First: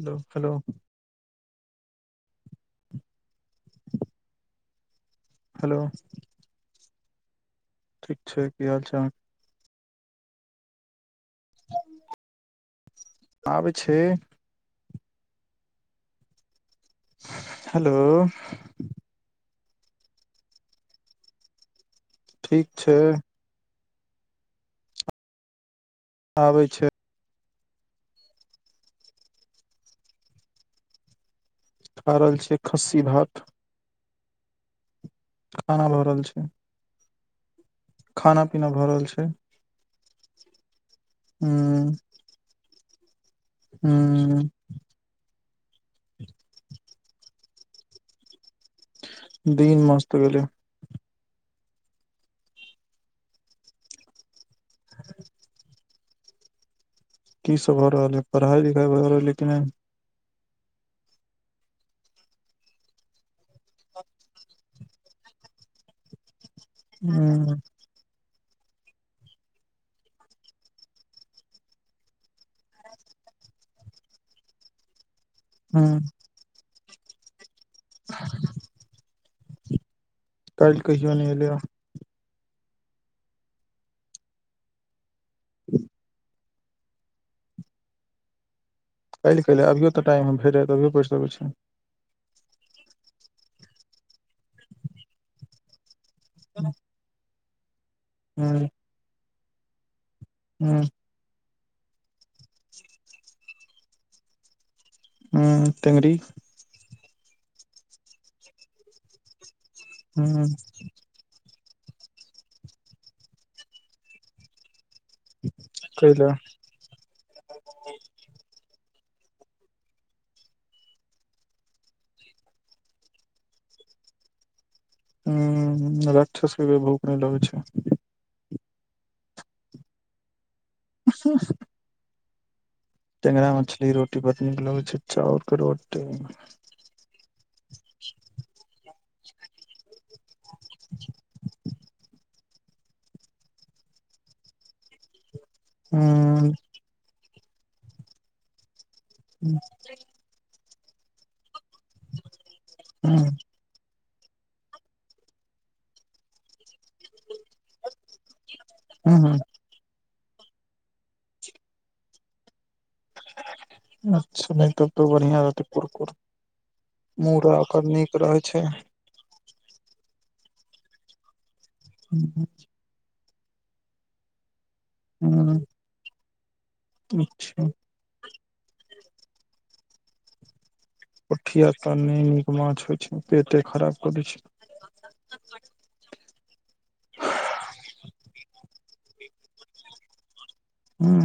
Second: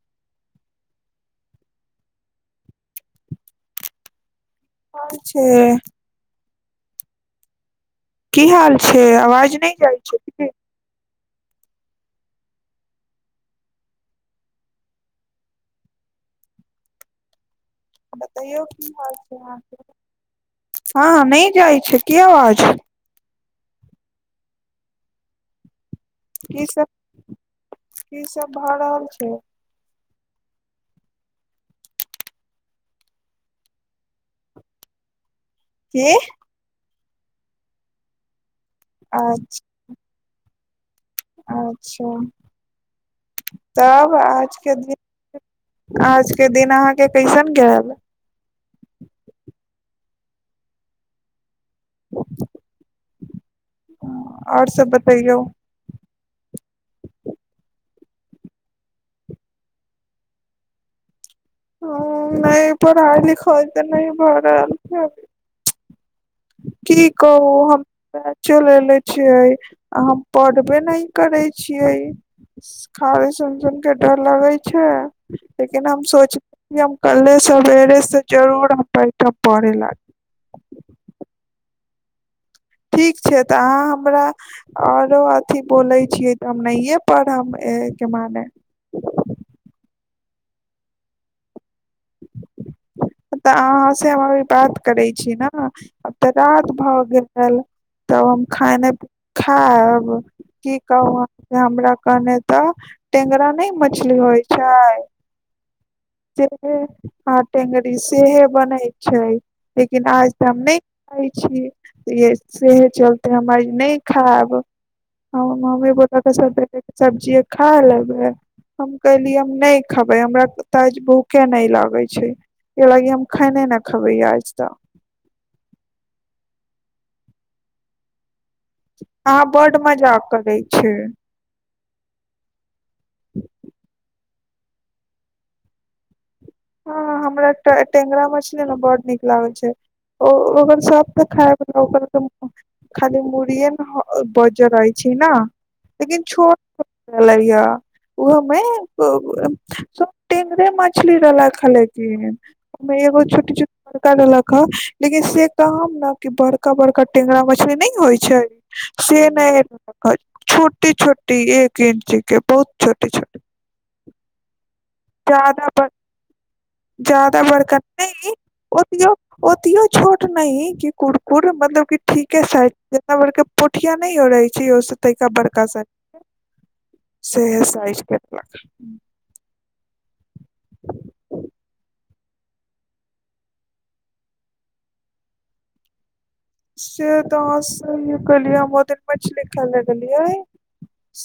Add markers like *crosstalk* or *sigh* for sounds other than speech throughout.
Hello hello एल छै hello की हाल छै आवाज नहि जाइ छै की आबै छै *inaudible* बतैयौ की हाल छै अहां के हँ नहि जाइ छै। की आवाज ठीक छै। आबै छै कीसभ कीसभ भए रहल छै खा रहल छियै खस्सी भात खाना भऽ रहल छै खाना पीना भऽ रहल छै अच्छा हूँ अच्छा तब हूँ आज के दिन आज के दिन अहाँके कैसन गैल दिन मस्त गेलै आओर सब बतैयौ की सब भऽ रहल यै पढ़ाइ लिखाइ भऽ रहल यै कि नहि हँ नहि पढ़ाई लिखाई तऽ नहि भऽ रहल छै अभी की कहु हूँ हम तऽ चल एले छियै आ हम पढ़बे नहि करय छियै खाली सुन सुन के डर लगै छै लेकिन हूँ हम सोचले कि हम कल्हे सवेरे से जरूर हम बैठब पढ़े ला काल कहियो नै एलै यै ठीक छै, तऽ अहाँ हमरा औरो अथि बोलै छियै हम नहिये पढ़म ए के मनेे काल्हि कैला अभियो तऽ टाइम भेट जात अभिओ पढ़ि सकैत छी। तऽ अहाँ से हम अभी बात करै छी। न तऽ राति भऽ गेल तब हम हूँ खाना पिना खायब की हूँ कहू हमरा कहने तऽ टेंगरा नहि मछली होइ छै। हँ सेहे आ टेंगरी सेहे बनै छै। लेकिन आज हूँ तऽ हम नहि खाय छियै। यै सेहे चलते हम आई नहि खायब हमर मम्मी बोल कैला लकै सबरेके सब्जीये खा लेबै हम कहलीय हम नहि खेबै हमरा त त आज भूखे नहि लागे छै, एहि लागी हम खाने न खेबै आज त ह राक्षस सब के भूख नहि लगै छै। अहां बड मजाक करई अ ह टेंगरा मछली रोटी बड़ नीक लगै छै, चाउरके रोटी हँ, हमरा ट टेंगरा मछली न बड नीक लागै छै ओ ओकर सब त खायला ओकर खाली मुड़िए न बज्जर रहइ छै। न हँ रहल या ओहोमे टेंगरे मछली रहलक ठ लेकिन ओमे एगो हूं छोट छोट बड़का रलक ह लेकिन से कहब न कि बड़का बड़का टेंगरा मछली न होइ छै। से हूं नहि छोटी छोटी एक इंच के बहुत छोटी छोटी अच्छा नहि त बढ़िया रहतै ज्यादा बड़ कुरकुर जादा मुरा ओकर नीक रहै छै। ओतीयो छोट नहि कि कुरकुर मतलब क ठीके साइ बरका पोठिया नहि रहै छैओस तइका हूं बरका सा सेहे अच्छा साइज के रलक पोठिया त नहि नीक माछ होइ छै पेटे खराब कदै छै। *unintelligible* से त गलिया मदन मछली खाय लगलियिया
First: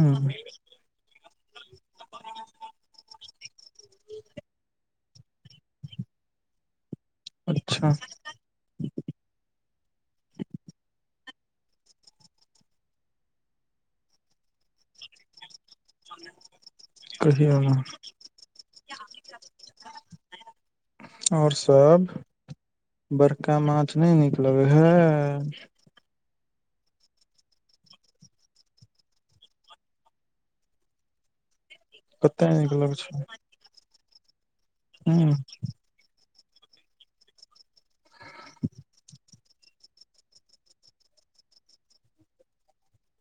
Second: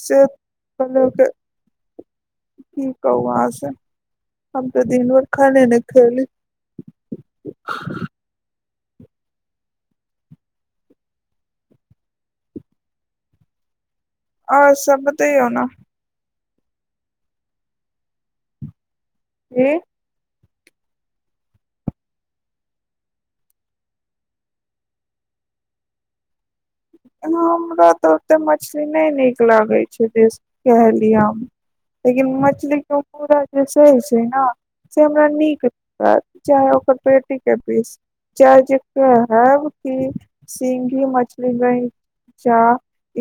से मतलब की कहू अहाँ स हम त दीनभर खाने न खेली अच्छा और सब बतैयौ न कहिआ न ए और सभ बड़का माछ नहि नीक लगै हए हमरा त ओते मछली नहि नीक लागै छै। जेस कहलिय हम लेकिन कते नीक मछली लगे के छै मूरा जे सह छै ने से हूं हमरा नीक लाग चाहे ओकर पेटी के पीस चाहे जेक सब की सिंगि मछली नहि चा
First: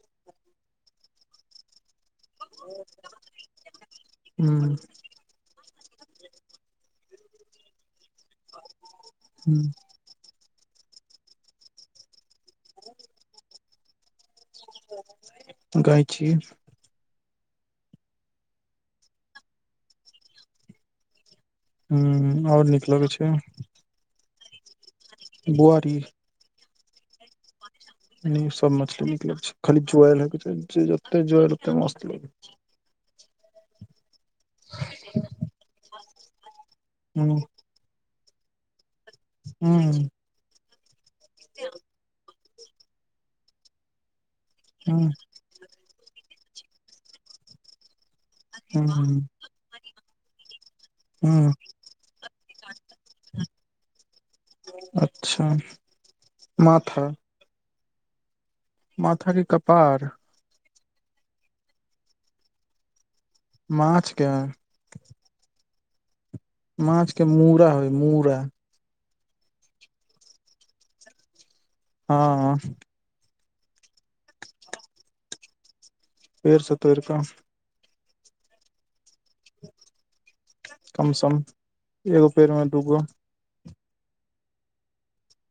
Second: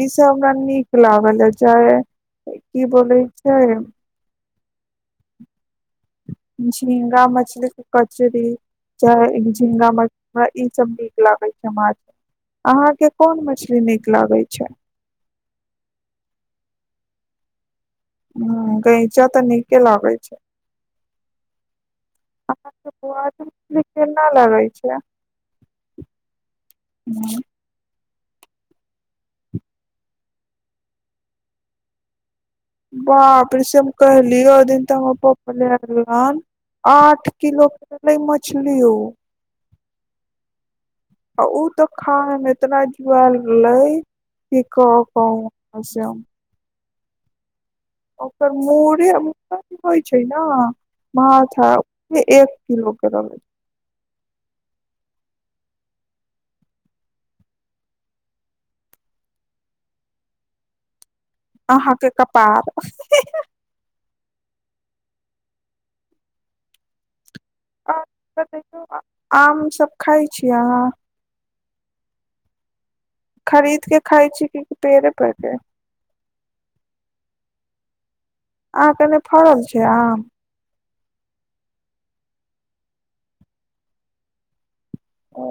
ई सबरा नीक लागल अ चाहे की बोलै छै। ह्म झींगा मछली के कचरी चाहे हूं झींगा म हमरा ई सब नीक लागे छै। माछ मे अहाँके कोन मछली नीक लागे छै। गंइचि ह गैंचा त नीके लागै छै। ह्म और नीक लगै छै। न लगै छै। बुआरी ह सब मछली निकलग छै, खाली जुएल होइके छै जे जते जुआल ओते मस्त लग बाप रे सेम कहली ओ दिन तऽ हमर लै गेलन आठ हूँ किलो के ल मछली हो ह्म आ उ त खान एतना जुआल रहले की कह हूँ कहू से हम ओकर मुरे हूँ होइ छै न हूँ माथा एक किलो के रलै अच्छा माथा माथा कि कपार अहाँके कपार ही ही माछके माछके मूड़ा होई मूड़ा आमसभ खाइ छी अहाँ हँ खरीदके खाइ छी कि पेड़े परके पेड़ स तोइरक आहां कने फरल छै, आम कम सम एगो पेड़मे दूगो ओ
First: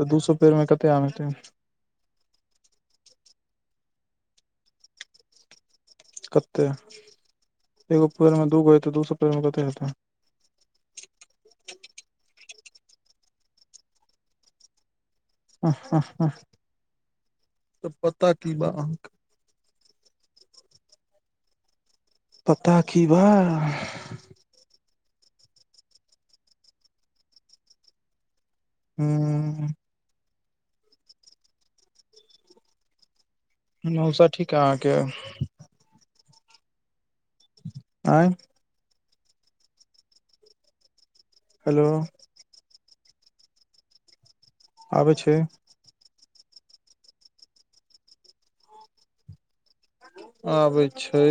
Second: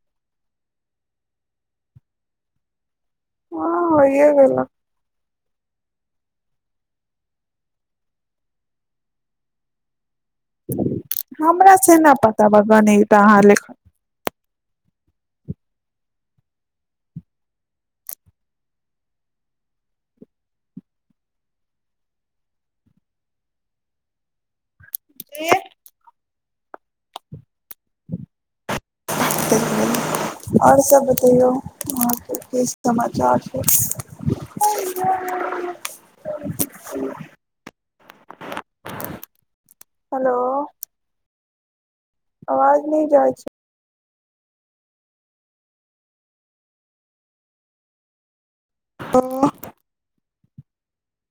तऽ दू सो पेड़मे कते आम हेतै हँ होइए गेलक कते एगो पेड़ मे दूगो है त दू सौ पेड़ मे कते हेतै हमरा से ना पता बा बनई तऽ अहाँ लेखन ह ह ह तऽ पता की बा अहाँके पता की बा गेह हू और सब बतैयौ अहाँके कि समाचार छै। मौसा ठीक यै अहाँके *unintelligible* आँय हेलो हेलो आवाज नहि जाइ छै आबै छै हलो आबै छै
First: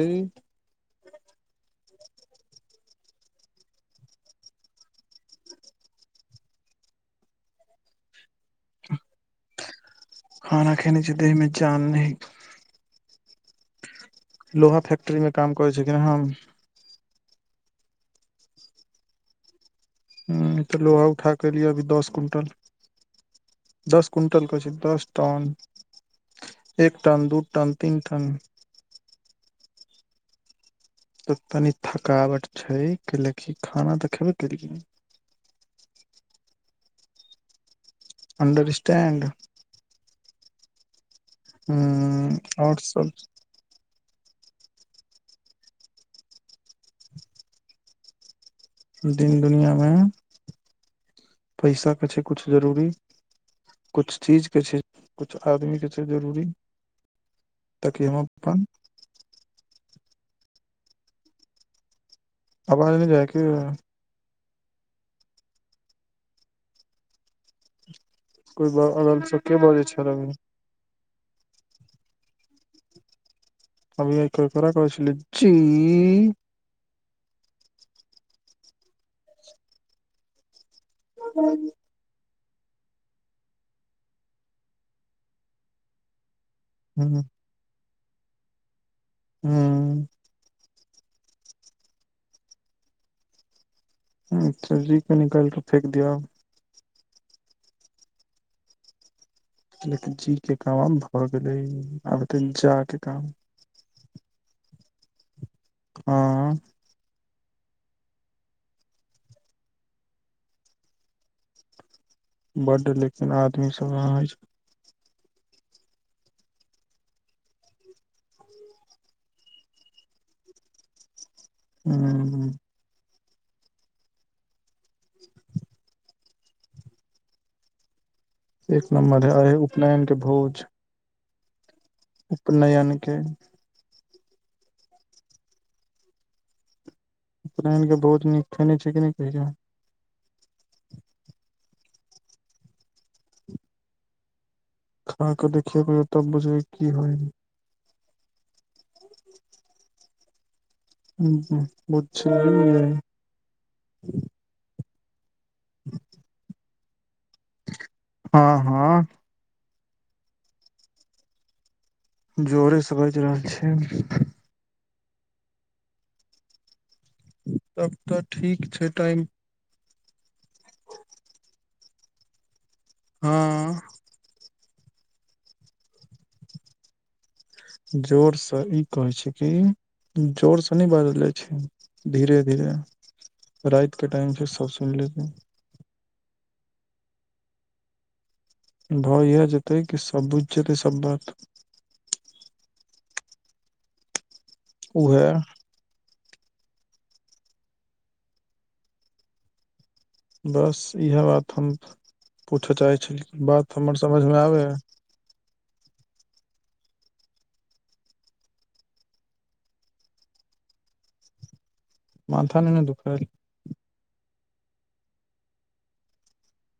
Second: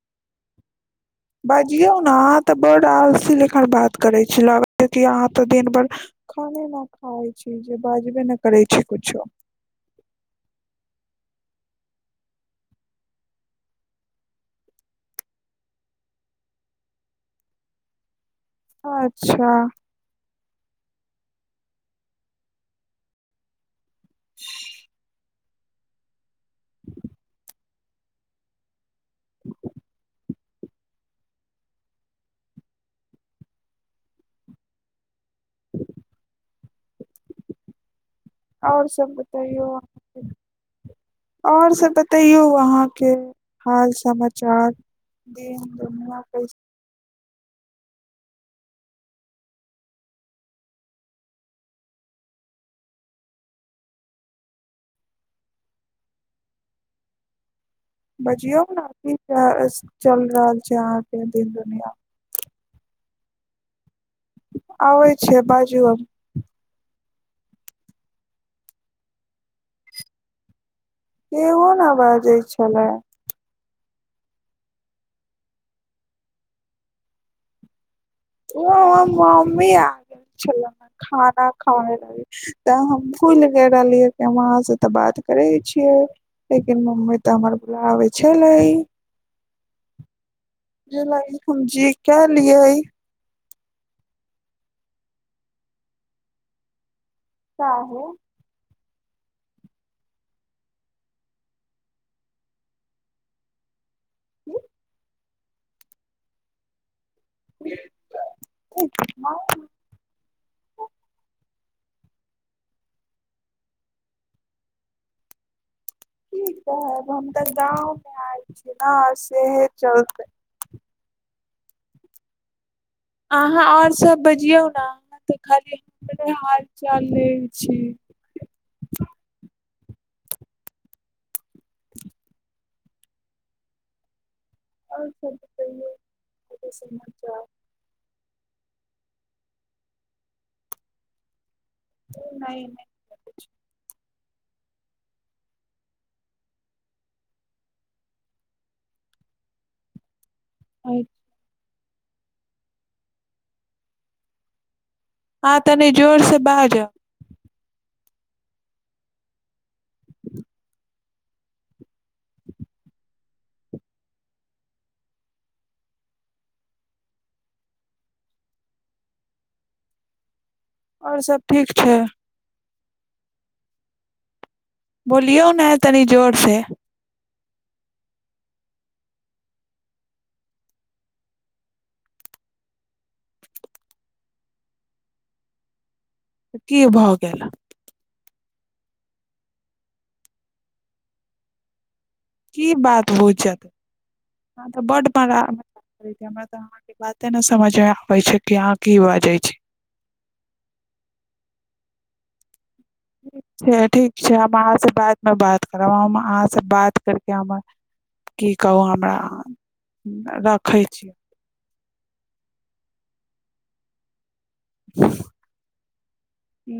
बाजियौ न अहाँ तऽ बड्ड आलसी लेखन बात करै छी लगै कि अहाँ तऽ दिनभरि खाने न खाइ छी जे बाजबे नहि करै छी कुछो खाना खेने छी देही में जान नहिं लोहा फैक्ट्रीमे काम करै छी कि नै हम अच्छा ह तऽ लोहा उठा कऽ एलियै या अभी दस क्विंटल दस क्विंटल कहै छी दस टन एक टन दू टन तीन टन तऽ तनी थकावट छै कैलकि खाना तऽ खेबे केलियै और सब अंडरस्टैंड बतैयौ अहांके और सब बतैयौ हूं और अहाँके सब हाल समाचार दिन दुनिया कैसे दिन दुनिया मे पैसा क छै कुछ जरूरी किछु चीजके छै किछु आदमीके छै जरूरी ताकि हम बजियौ अपन न की चल रहल छै अहाँके दिन दुनिया मे आबाज नहि जाययै कि आबै छै बाजू आब कोइ ब अगल सँ के बजै छल अभी केहो न बाजै छलै अभीये केकरा कहै छलीये जी ओ हमर मम्मी आ गेल छलै खाना खाय लागी तऽ हम भूल गेल रहलियै कि हम अहाँ से तऽ बात करै छियै लेकिन मम्मी हूँ तऽ हमर बोलाबै छलै हुँ जलैकुंजी कैलियऐ अच्छा जी के निकालि कऽ फेेक दियो काहे लेकिन जी के काम आब भऽ गेलै आबत जा के काम *unintelligible* हँ *unintelligible* बड्ड लेकिन आदमीसभ अहाँ कि कहब हम तऽ गाँवमे आयल छियै न सेहे चलते *inaudible* हू ह्म अहाँ और सभ बजियौ न अहाँ तऽ खाली हमरे हाल चाल लैछी एक नम्बर है आय है उपनयनके भोज उपनयन के और सब बतैयौ उपनयन के भोज नीक खेने छि कि नै कहियो नइ नइ नइ कुछो खा कऽ देखिया कहियो तब बुझबै की होय हइ नहि हू बुझलियै आहाँ तनि जोर से बाजअ हँ हँ जोरेसँ बाइज रहल छी तब तऽ ठीक छै टाइम और सभ ठीक छै हँ बोलियौ ने तनी जोर से जोरसँ ई कहै छी कि जोरसँ नै बाजल जाय छै धीरे धीरे राइत के टाइम छै सब सुइन लेतै की भ गेला भ इएह जेतै कि सभ बुझि जेतै सभ बात बुझ जेतै अहां तऽ बड़ा उहे बड़ा अहाँके बाते न समझ मे आबै छै, कि अहाँ की बाजै छी बस इएह बात हम पूछऽ चाहै छली ठीक कि बात छै हमर ठीक छै समझमे हम आबै यै अहाँसँ बादमे बात करब हम अहाँसँ बात करके हमर की कहू हमरा रखै छी। मथा नहि ने दुखायल *inaudible*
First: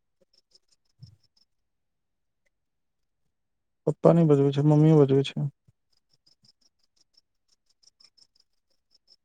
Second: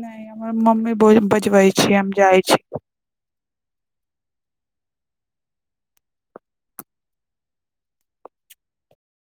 नहि हमर मम्मी बजबै छै हम जाइ छी। पप्पा नी बजबै छै मम्मीये बजबै छै